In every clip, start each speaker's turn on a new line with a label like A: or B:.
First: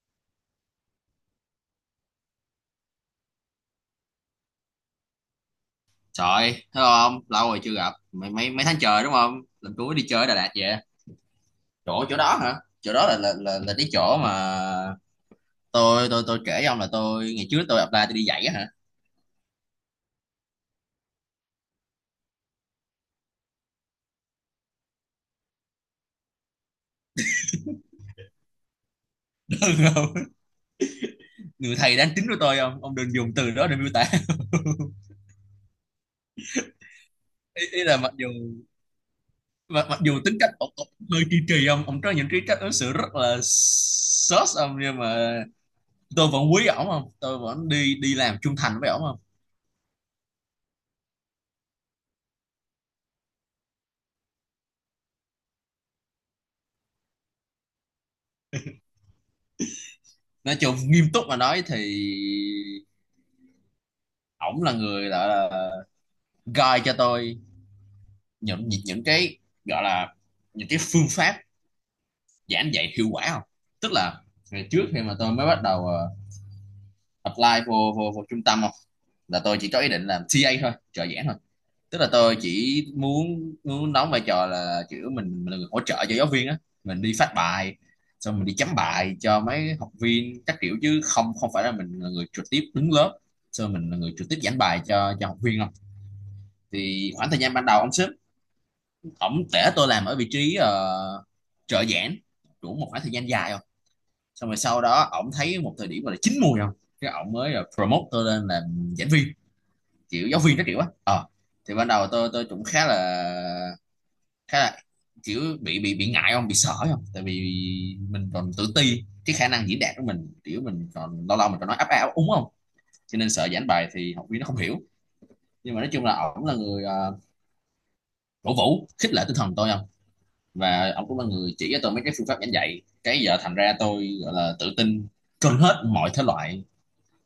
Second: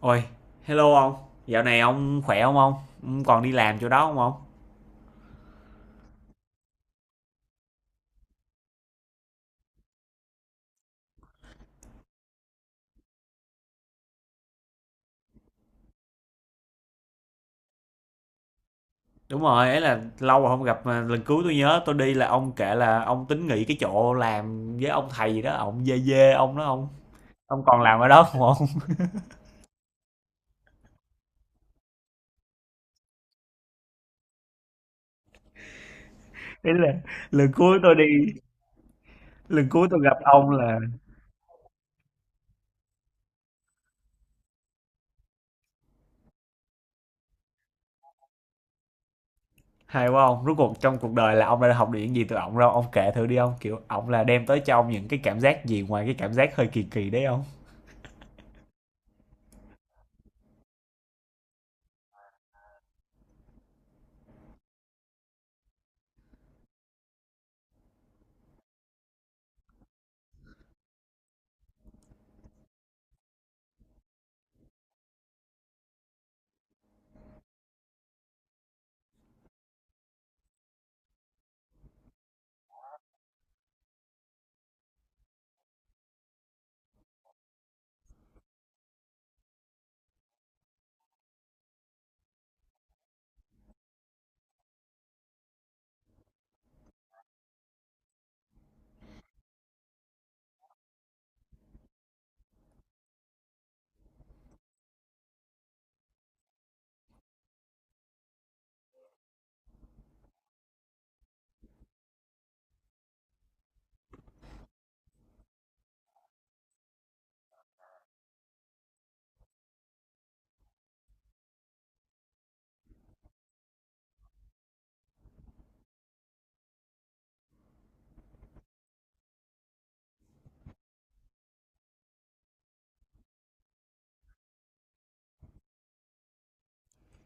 A: Ôi, hello ông, dạo này ông khỏe không ông? Ông còn đi làm chỗ đó không ông?
B: Trời ơi, thấy không? Lâu rồi chưa gặp. Mấy mấy mấy tháng trời đúng không? Lần cuối đi chơi ở Đà Lạt vậy. Chỗ chỗ đó hả? Chỗ đó là cái chỗ mà tôi kể với ông là tôi ngày trước tôi apply tôi đi dạy á hả?
A: Đúng rồi, ấy là lâu rồi không gặp mà lần cuối tôi nhớ tôi đi là ông kể là ông tính nghỉ cái chỗ làm với ông thầy gì đó, ông dê dê ông đó ông. Ông còn làm ở đó không ông?
B: Đúng không? Người thầy đáng kính của tôi không? Ông đừng dùng từ đó để miêu tả.
A: Đấy là lần
B: Ý,
A: cuối
B: ý
A: tôi
B: là
A: đi,
B: mặc dù
A: lần
B: mặc,
A: cuối
B: mặc
A: tôi gặp
B: dù tính
A: ông
B: cách ông,
A: là
B: ông hơi kỳ kỳ không? Ông có những cái cách ứng xử rất là sốt ông, nhưng mà tôi vẫn quý ổng không? Tôi vẫn đi đi làm trung thành với ổng không?
A: hay quá ông, rốt cuộc trong cuộc đời là ông đã học được những gì từ ông đâu, ông kể thử đi ông, kiểu ông là đem tới cho ông những cái cảm giác gì ngoài cái cảm giác hơi kỳ kỳ đấy ông.
B: Nói chung nghiêm túc mà nói thì ổng là người gọi là guide cho tôi những cái, gọi là những cái phương pháp giảng dạy hiệu quả không, tức là ngày trước khi mà tôi mới bắt đầu apply vô, vô vô trung tâm không, là tôi chỉ có ý định làm TA thôi, trợ giảng thôi, tức là tôi chỉ muốn muốn đóng vai trò là kiểu mình là người hỗ trợ cho giáo viên á, mình đi phát bài, xong mình đi chấm bài cho mấy học viên các kiểu, chứ không không phải là mình là người trực tiếp đứng lớp, xong mình là người trực tiếp giảng bài cho học viên không. Thì khoảng thời gian ban đầu ông sếp. Tổng thể tôi làm ở vị trí trợ giảng đủ một khoảng thời gian dài không, xong rồi sau đó ổng thấy một thời điểm gọi là chín mùi không, cái ổng mới là promote tôi lên làm giảng viên, kiểu giáo viên các kiểu á. Ờ, thì ban đầu tôi cũng khá là kiểu bị ngại không, bị sợ không, tại vì mình còn tự ti cái khả năng diễn đạt của mình, kiểu mình còn lâu lâu mình còn nói áp áo úng không, cho nên sợ giảng bài thì học viên nó không hiểu. Nhưng mà nói chung là ổng là người cổ vũ khích lệ tinh thần tôi không, và ông cũng là người chỉ cho tôi mấy cái phương pháp giảng dạy, cái giờ thành ra tôi gọi là tự tin trên hết mọi thể loại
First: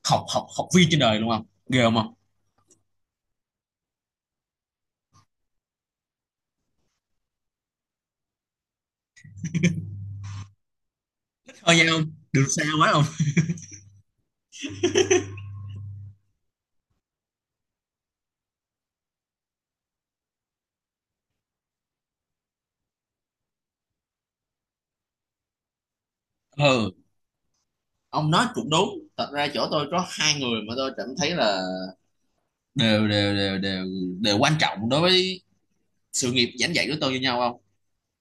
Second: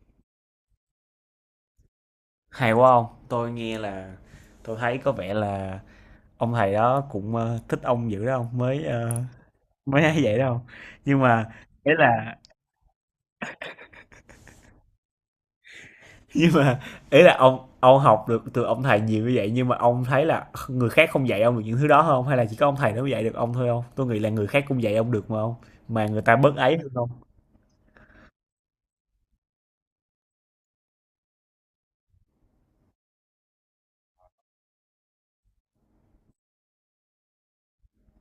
B: học học học viên trên đời luôn không, ghê không không
A: Hay quá ông, tôi nghe là tôi thấy có vẻ là ông thầy đó cũng, thích ông dữ đó ông, mới, mới ấy vậy đâu. Nhưng mà
B: Thôi nha,
A: ý
B: không
A: là
B: được sao quá không.
A: nhưng mà ý là ông học được từ ông thầy nhiều như vậy, nhưng mà ông thấy là người khác không dạy ông được những thứ đó không? Hay là chỉ có ông thầy đó mới dạy được ông thôi không? Tôi nghĩ là người khác cũng dạy ông được mà không, mà người ta bớt ấy hơn
B: Ừ,
A: không?
B: ông nói cũng đúng. Thật ra chỗ tôi có hai người mà tôi cảm thấy là đều đều đều đều đều quan trọng đối với sự nghiệp giảng dạy của tôi như nhau không.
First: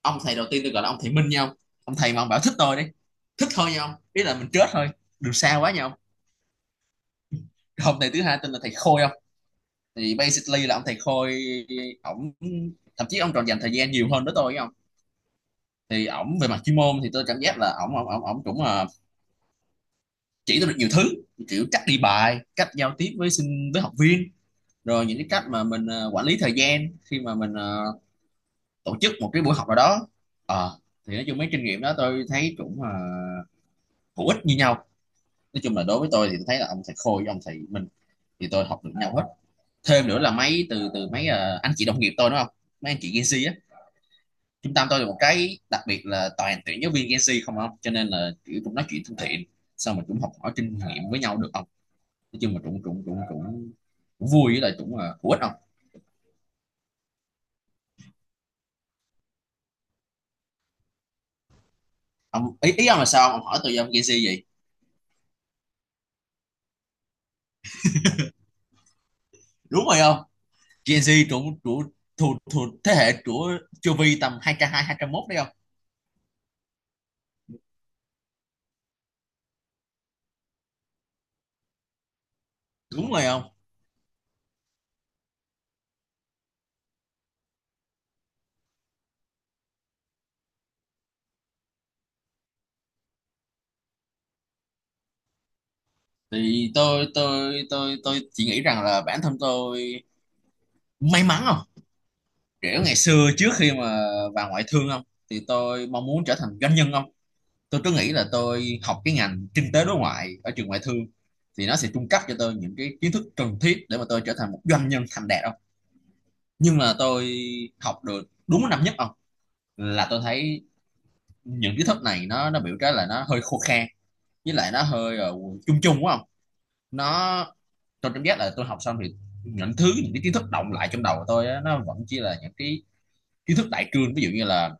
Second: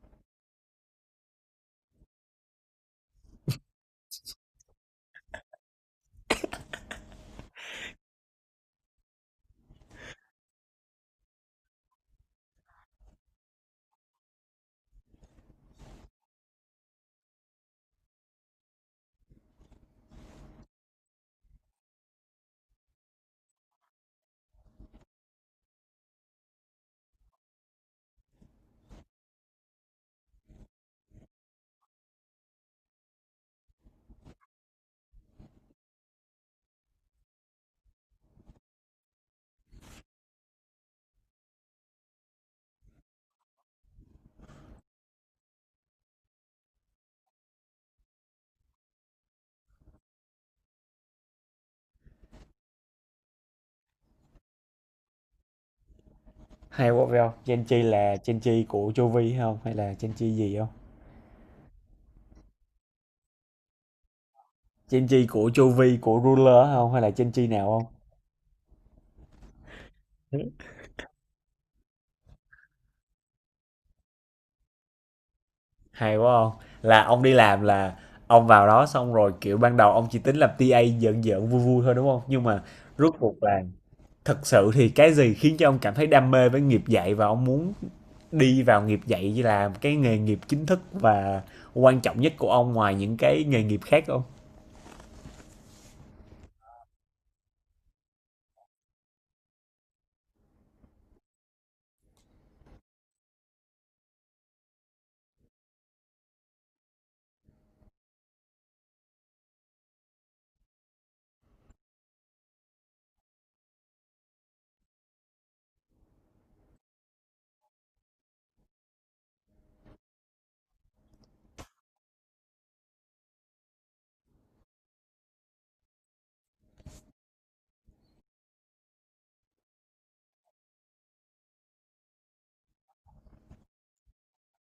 B: Ông thầy đầu tiên tôi gọi là ông thầy Minh nhau ông. Ông thầy mà ông bảo thích tôi đi, thích thôi nhau, ý là mình chết thôi, được sao quá nhau. Ông thầy thứ hai tên là thầy Khôi không, thì basically là ông thầy Khôi, ổng, thậm chí ông còn dành thời gian nhiều hơn với tôi không. Thì ổng về mặt chuyên môn thì tôi cảm giác là ổng ổng ổng ổng cũng chỉ tôi được nhiều thứ, kiểu cách đi bài, cách giao tiếp với học viên, rồi những cái cách mà mình quản lý thời gian khi mà mình tổ chức một cái buổi học nào đó. Ờ, thì nói chung mấy kinh nghiệm đó tôi thấy cũng hữu ích như nhau. Nói chung là đối với tôi thì tôi thấy là ông thầy Khôi với ông thầy Minh thì tôi học được nhau hết. Thêm nữa là mấy từ từ mấy anh chị đồng nghiệp tôi, đúng không, mấy anh chị Gen Z á, trung tâm tôi là một cái đặc biệt là toàn tuyển giáo viên Gen Z không ông, cho nên là kiểu cũng nói chuyện thân thiện sao mà cũng học hỏi kinh nghiệm với nhau được không? Nói chung mà cũng cũng cũng cũng cũng vui với lại cũng là hữu ích không?
A: Hay quá phải hông? Gen Chi là Gen Chi của Chu Vi hay hông? Hay là Gen Chi gì không?
B: Ông ý ý ông là sao, ông hỏi tôi ông Gen Z gì?
A: Gen Chi của Chu Vi, của ruler không? Hay là Gen Chi nào
B: Đúng rồi không.
A: không?
B: Gen Z trụ trụ thuộc thuộc thế hệ của chu vi tầm 202 201 đấy không.
A: Hay quá không. Là ông đi làm là ông vào đó xong rồi, kiểu, ban đầu ông chỉ tính làm TA giỡn giỡn, vui vui thôi, đúng không? Nhưng mà
B: Đúng
A: rốt
B: rồi
A: cuộc
B: không.
A: là thật sự thì cái gì khiến cho ông cảm thấy đam mê với nghiệp dạy, và ông muốn đi vào nghiệp dạy như là cái nghề nghiệp chính thức và quan trọng nhất của ông ngoài những cái nghề nghiệp khác không?
B: Thì tôi chỉ nghĩ rằng là bản thân tôi may mắn không, kiểu ngày xưa trước khi mà vào ngoại thương không, thì tôi mong muốn trở thành doanh nhân không. Tôi nghĩ là tôi học cái ngành kinh tế đối ngoại ở trường ngoại thương thì nó sẽ cung cấp cho tôi những cái kiến thức cần thiết để mà tôi trở thành một doanh nhân thành đạt không. Nhưng mà tôi học được đúng năm nhất không, là tôi thấy những kiến thức này nó biểu cái là nó hơi khô khan, với lại nó hơi chung chung quá không. Nó, tôi cảm giác là tôi học xong thì những cái kiến thức động lại trong đầu của tôi á, nó vẫn chỉ là những cái kiến thức đại cương, ví dụ như là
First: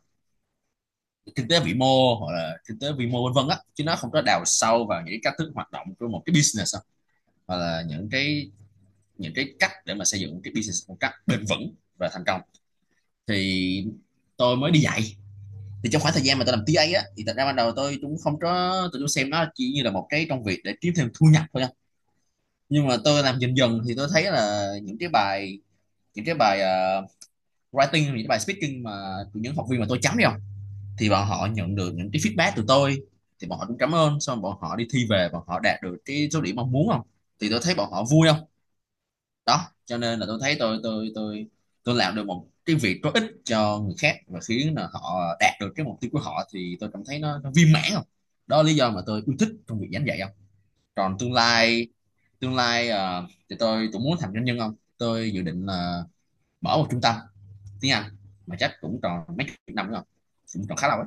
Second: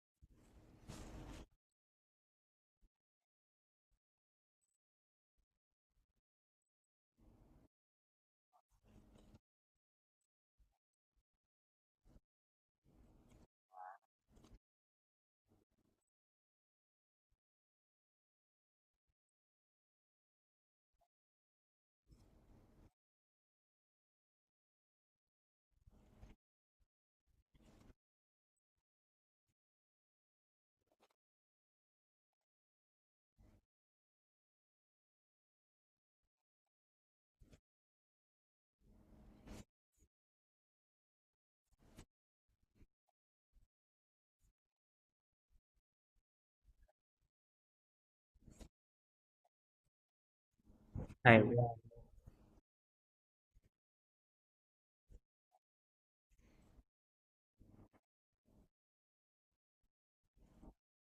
B: kinh tế vĩ mô hoặc là kinh tế vĩ mô vân vân á, chứ nó không có đào sâu vào những cái cách thức hoạt động của một cái business, hoặc là những cái cách để mà xây dựng cái business một cách bền vững và thành công. Thì tôi mới đi dạy, thì trong khoảng thời gian mà tôi làm TA á, thì thật ra ban đầu tôi cũng không có, tôi cũng xem nó chỉ như là một cái công việc để kiếm thêm thu nhập thôi nha. Nhưng mà tôi làm dần dần thì tôi thấy là những cái bài writing, những cái bài speaking mà những học viên mà tôi chấm đi không, thì bọn họ nhận được những cái feedback từ tôi, thì bọn họ cũng cảm ơn, xong bọn họ đi thi về, bọn họ đạt được cái số điểm mong muốn không, thì tôi thấy bọn họ vui không. Đó cho nên là tôi thấy tôi làm được một cái việc có ích cho người khác và khiến là họ đạt được cái mục tiêu của họ, thì tôi cảm thấy nó viên mãn không. Đó là lý do mà tôi yêu thích trong việc giảng dạy không. Còn tương
A: Hay quá,
B: lai tương lai thì tôi cũng muốn thành doanh nhân không, tôi dự định là mở một trung tâm tiếng Anh, mà chắc cũng còn mấy chục năm nữa không, cũng còn khá lâu ấy.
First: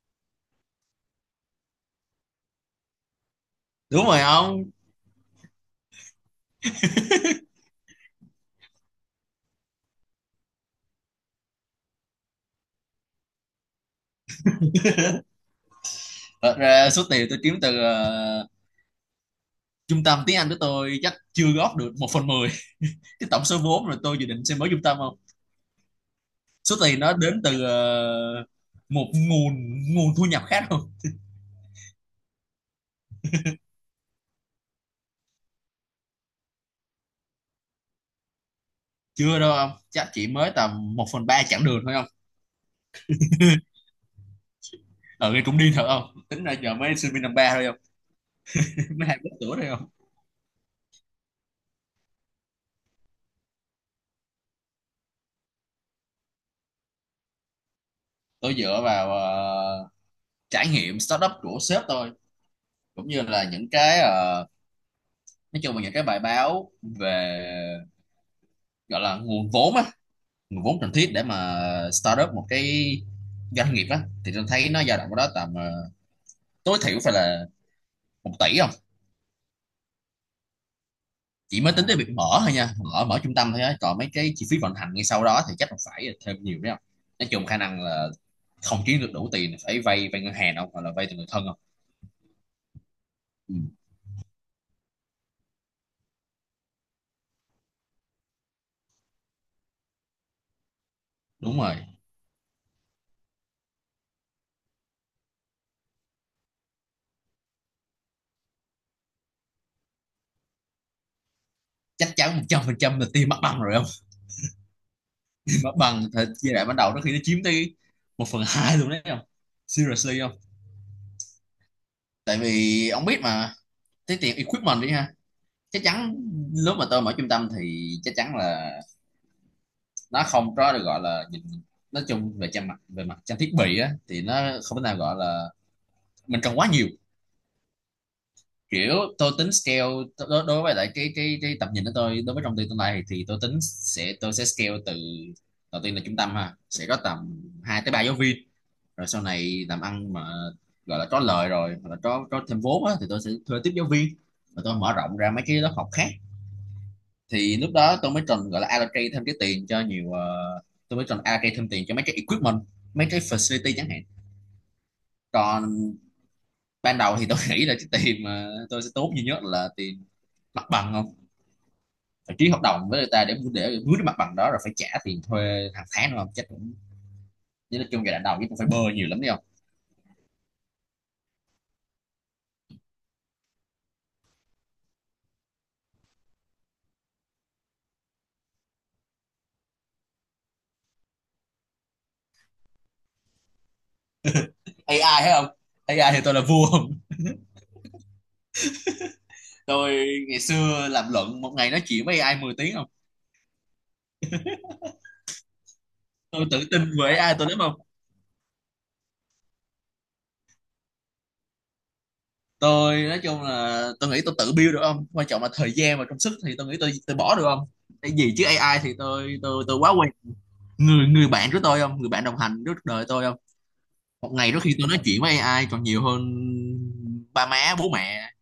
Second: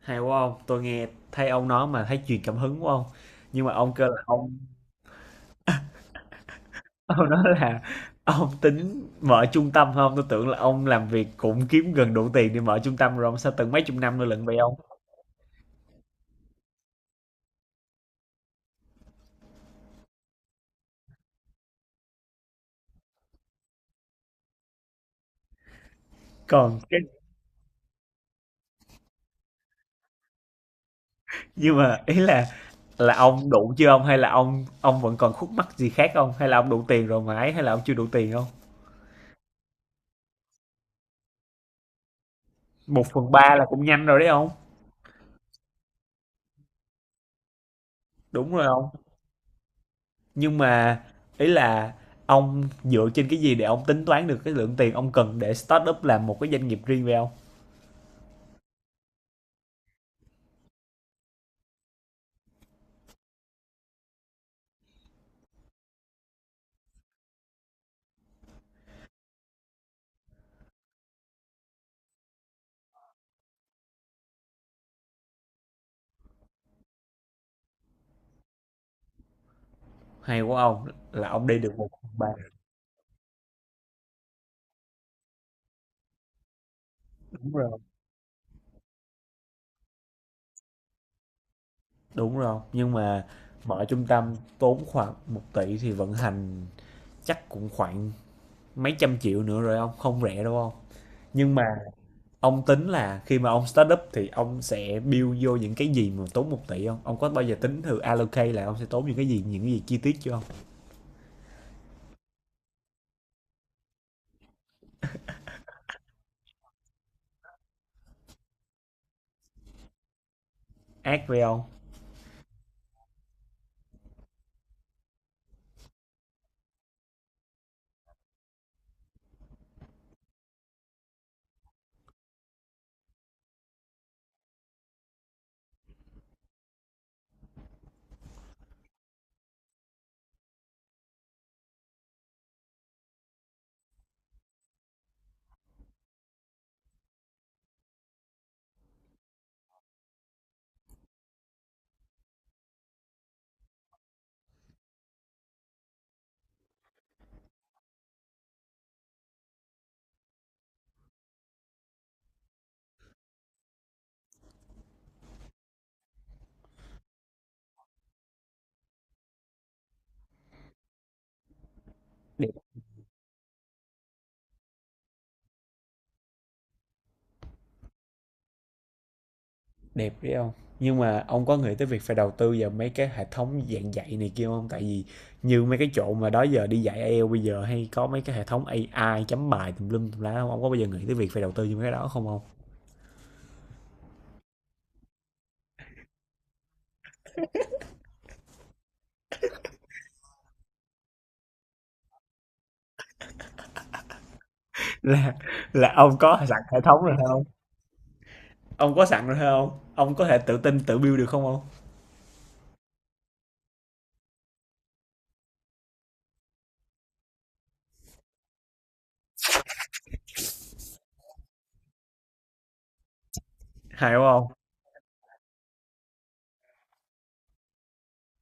A: hay quá không. Tôi nghe thấy ông nói mà thấy truyền cảm hứng quá không. Nhưng mà ông
B: Đúng
A: kêu
B: rồi
A: là ông
B: không?
A: ông nói là ông tính mở trung tâm không? Tôi tưởng là ông làm việc cũng kiếm gần đủ tiền để mở trung tâm rồi ông, sao từng mấy chục năm nữa lận vậy ông?
B: Thật ra số tiền tôi kiếm từ trung tâm tiếng Anh của tôi chắc chưa góp được một phần mười cái tổng số vốn rồi tôi dự định sẽ mở trung tâm không. Số
A: Còn cái
B: tiền đó đến từ một nguồn nguồn thu nhập khác không.
A: nhưng mà ý là ông đủ chưa ông? Hay là ông vẫn còn khúc mắc gì khác không? Hay là ông đủ tiền rồi mà ấy? Hay là ông chưa đủ tiền không?
B: Chưa đâu ông, chắc chỉ mới tầm một phần ba chặng đường thôi không.
A: Một phần ba là cũng nhanh rồi đấy ông.
B: Ở đây cũng đi thật không, tính ra giờ mới sinh viên năm ba thôi không.
A: Đúng rồi ông.
B: Mới 20 tuổi thôi không.
A: Nhưng mà ý là ông dựa trên cái gì để ông tính toán được cái lượng tiền ông cần để start up làm một cái doanh nghiệp riêng về ông?
B: Tôi dựa vào trải nghiệm startup của sếp tôi, cũng như là những cái nói chung là những cái bài báo về, gọi là nguồn vốn á, nguồn vốn cần thiết để mà start up một cái doanh nghiệp á, thì tôi thấy nó dao động ở đó tầm tối thiểu phải là 1 tỷ.
A: Hay quá ông, là ông đi
B: Chỉ mới
A: được
B: tính tới việc
A: 1/3.
B: mở thôi nha, mở mở trung tâm thôi á, còn mấy cái chi phí vận hành ngay sau đó thì chắc là phải thêm nhiều đấy không. Nói chung
A: Đúng
B: khả
A: rồi.
B: năng là không kiếm được đủ tiền, phải vay vay ngân hàng không, hoặc là vay từ người thân không.
A: Đúng rồi, nhưng mà
B: Ừ.
A: mở trung tâm tốn khoảng một tỷ thì vận hành chắc cũng khoảng mấy trăm triệu nữa rồi ông, không rẻ đâu ông. Nhưng
B: Đúng
A: mà
B: rồi,
A: ông tính là khi mà ông start up thì ông sẽ build vô những cái gì mà tốn một tỷ không? Ông có bao giờ tính thử allocate là ông sẽ tốn những cái gì chi tiết chưa không?
B: chắc chắn 100% là tiền mất bằng rồi không. Mất mặt bằng thì giai đoạn ban đầu nó khi nó chiếm tới 1/2 luôn đấy không, seriously không.
A: Ác với ông.
B: Tại vì ông biết mà cái tiền equipment đi ha, chắc chắn lúc mà tôi mở trung tâm thì chắc chắn là nó không có được gọi là nhìn, nói chung về trang mặt về mặt trang thiết bị á thì nó không thể nào gọi là mình cần quá nhiều. Kiểu tôi tính scale, đối với lại cái tầm nhìn của tôi đối với trong tương lai thì tôi tính sẽ tôi sẽ scale từ đầu tiên là trung tâm ha, sẽ có tầm 2 tới 3 giáo viên. Rồi sau này làm ăn mà gọi là có lời rồi hoặc là có thêm vốn á, thì tôi sẽ thuê tiếp giáo viên và tôi mở rộng ra mấy cái lớp học khác. Thì lúc đó tôi mới cần gọi là allocate thêm cái tiền cho nhiều tôi mới cần allocate thêm tiền cho mấy cái equipment, mấy cái facility chẳng hạn. Còn ban đầu thì tôi nghĩ là cái tiền mà tôi sẽ tốn duy nhất là tiền mặt bằng không, phải ký hợp đồng với người ta để mướn cái mặt bằng đó rồi phải trả tiền thuê hàng tháng, đúng không? Chắc cũng, chứ nói chung giai đoạn đầu chứ cũng phải bơ nhiều lắm đấy không.
A: Đẹp đấy ông. Nhưng mà ông có nghĩ tới việc phải đầu tư vào mấy cái hệ thống dạy này kia không? Tại vì như mấy cái chỗ mà đó giờ đi dạy IELTS bây giờ hay có mấy cái hệ thống AI chấm bài tùm lum tùm lá không? Ông có bao giờ nghĩ tới việc phải đầu tư như mấy cái đó không ông?
B: AI thấy không? AI thì tôi là vua không, tôi ngày xưa làm luận một ngày nói chuyện với AI 10 tiếng không.
A: Là là ông có
B: Tôi tự
A: sẵn hệ
B: tin
A: thống
B: về
A: rồi
B: AI
A: không?
B: tôi lắm không.
A: Ông có sẵn rồi không? Ông có thể tự tin tự build được không ông?
B: Tôi nói chung là tôi nghĩ tôi tự build được không, quan trọng là thời gian và công sức thì tôi nghĩ tôi bỏ được không. Cái gì chứ AI thì tôi quá quen, người người bạn của tôi không, người bạn đồng hành suốt đời tôi không.
A: Hay không?
B: Một
A: Ông?
B: ngày đôi khi tôi nói chuyện với AI còn nhiều hơn ba má bố mẹ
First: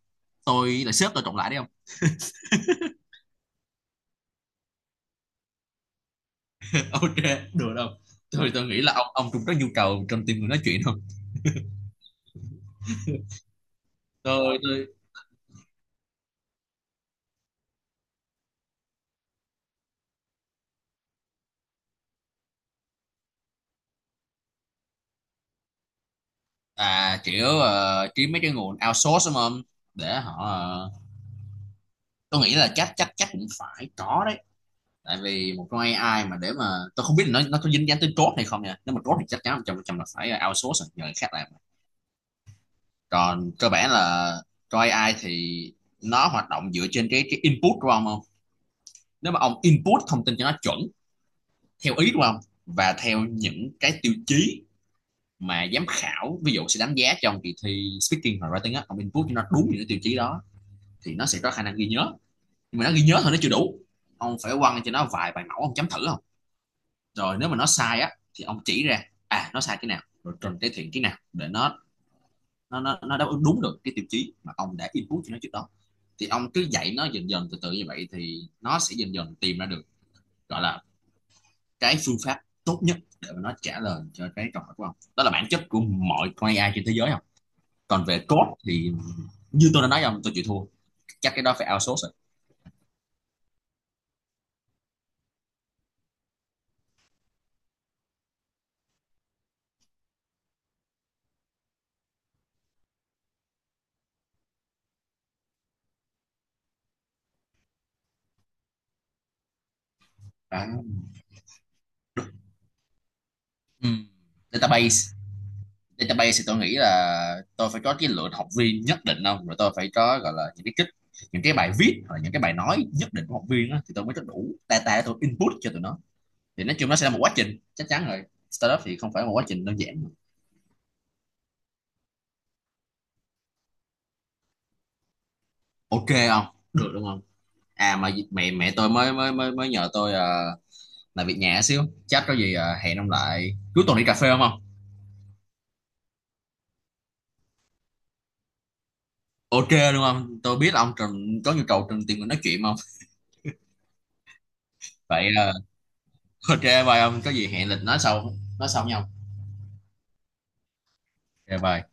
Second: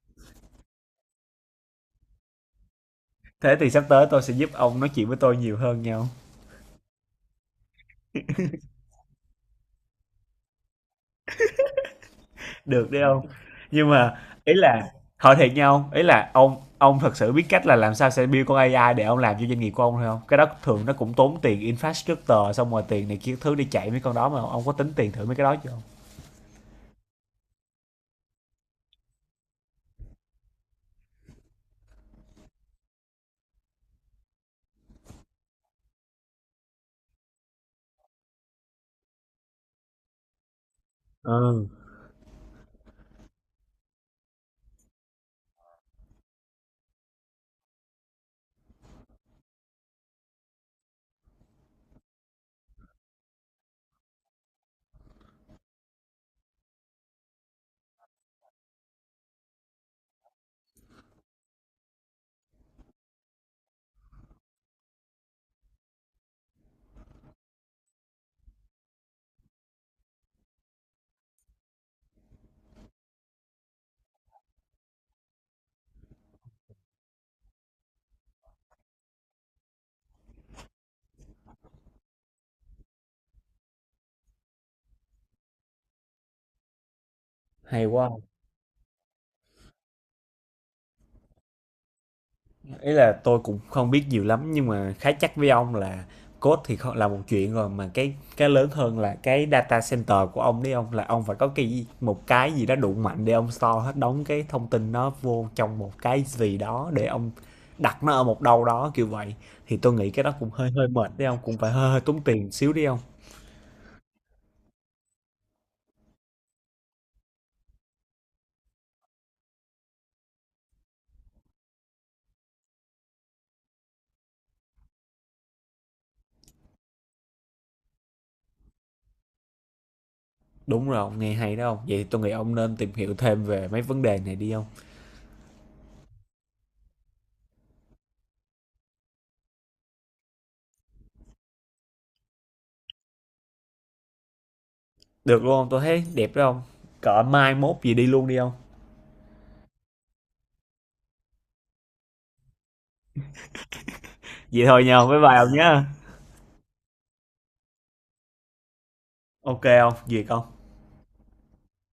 B: tôi là sếp tôi cộng lại đấy không.
A: Thế thì sắp tới tôi sẽ giúp ông nói chuyện với tôi nhiều hơn nhau.
B: Ok, được không, tôi nghĩ là ông cũng có nhu cầu trong team người nói chuyện không.
A: Được đấy ông. Nhưng mà ý
B: tôi
A: là
B: tôi
A: hỏi thiệt nhau, ý là ông thật sự biết cách là làm sao sẽ build con AI để ông làm cho doanh nghiệp của ông thôi không? Cái đó thường nó cũng tốn tiền infrastructure xong rồi tiền này kia thứ đi chạy mấy con đó, mà ông có tính tiền thử mấy cái đó chưa không?
B: à, kiểu kiếm mấy cái nguồn outsource đúng không, để họ tôi nghĩ là chắc chắc chắc cũng phải có đấy. Tại vì một con AI mà để mà tôi không biết là nó có dính dáng tới code hay không nha, nếu mà code thì chắc chắn 100% là phải outsource rồi, nhờ người khác làm.
A: Ừ.
B: Còn cơ bản là con AI thì nó hoạt động dựa trên cái input của ông không. Nếu mà ông input thông tin cho nó chuẩn theo ý của ông và theo những cái tiêu chí mà giám khảo ví dụ sẽ đánh giá trong kỳ thi speaking và writing á, ông input cho nó đúng những cái tiêu chí đó thì nó sẽ có khả năng ghi nhớ. Nhưng mà nó ghi nhớ thôi nó chưa đủ, ông phải quăng cho nó vài bài mẫu ông chấm thử, rồi nếu mà nó sai á thì ông chỉ ra à nó sai cái nào rồi cần cải thiện cái nào để nó đáp ứng đúng được cái tiêu chí mà ông đã input cho nó trước đó. Thì ông cứ dạy nó dần dần từ từ như vậy thì nó sẽ dần dần tìm ra được gọi là cái phương pháp tốt nhất để mà nó trả lời cho cái câu hỏi của ông, đó là bản chất của mọi con AI trên thế giới không.
A: Hay
B: Còn
A: quá.
B: về code thì như tôi đã nói với ông, tôi chịu thua, chắc cái đó phải outsource rồi.
A: Ý là tôi cũng không biết nhiều lắm, nhưng mà khá chắc với ông là code thì không là một chuyện rồi, mà cái lớn hơn là cái data center của ông đấy ông, là ông phải có cái một cái gì đó đủ mạnh để ông store hết đóng cái thông tin nó vô trong một cái gì đó để ông đặt nó ở một đâu đó kiểu vậy, thì tôi nghĩ cái đó cũng
B: À,
A: hơi hơi mệt đấy ông, cũng phải hơi, hơi tốn tiền xíu đi ông.
B: ừ. Database, database thì tôi nghĩ là tôi phải có cái lượng học viên nhất định không, rồi tôi phải có gọi là những cái kích, những cái bài viết hoặc là những cái bài nói nhất định của học viên á, thì tôi mới có đủ data để tôi input cho tụi nó. Thì nói chung nó sẽ là một quá trình chắc chắn rồi, startup thì không phải một quá trình đơn giản.
A: Đúng rồi ông, nghe hay đó ông, vậy thì tôi nghĩ ông nên tìm hiểu thêm về mấy vấn đề này đi ông.
B: Ok không, được, đúng không? À mà mẹ mẹ tôi mới mới nhờ tôi làm việc nhà xíu, chắc có gì hẹn ông lại cuối tuần đi cà phê không không.
A: Được luôn ông, tôi thấy đẹp đó ông, cỡ mai mốt gì đi luôn đi ông.
B: Ok, đúng không, tôi biết là ông Trần có nhu cầu Trần tìm người nói chuyện không.
A: Vậy thôi nhau, bye
B: Vậy
A: bye ông nhé.
B: ok bye ông, có gì hẹn lịch nói sau, nói sau nhau.
A: OK không, Việc hông?
B: Ok bye.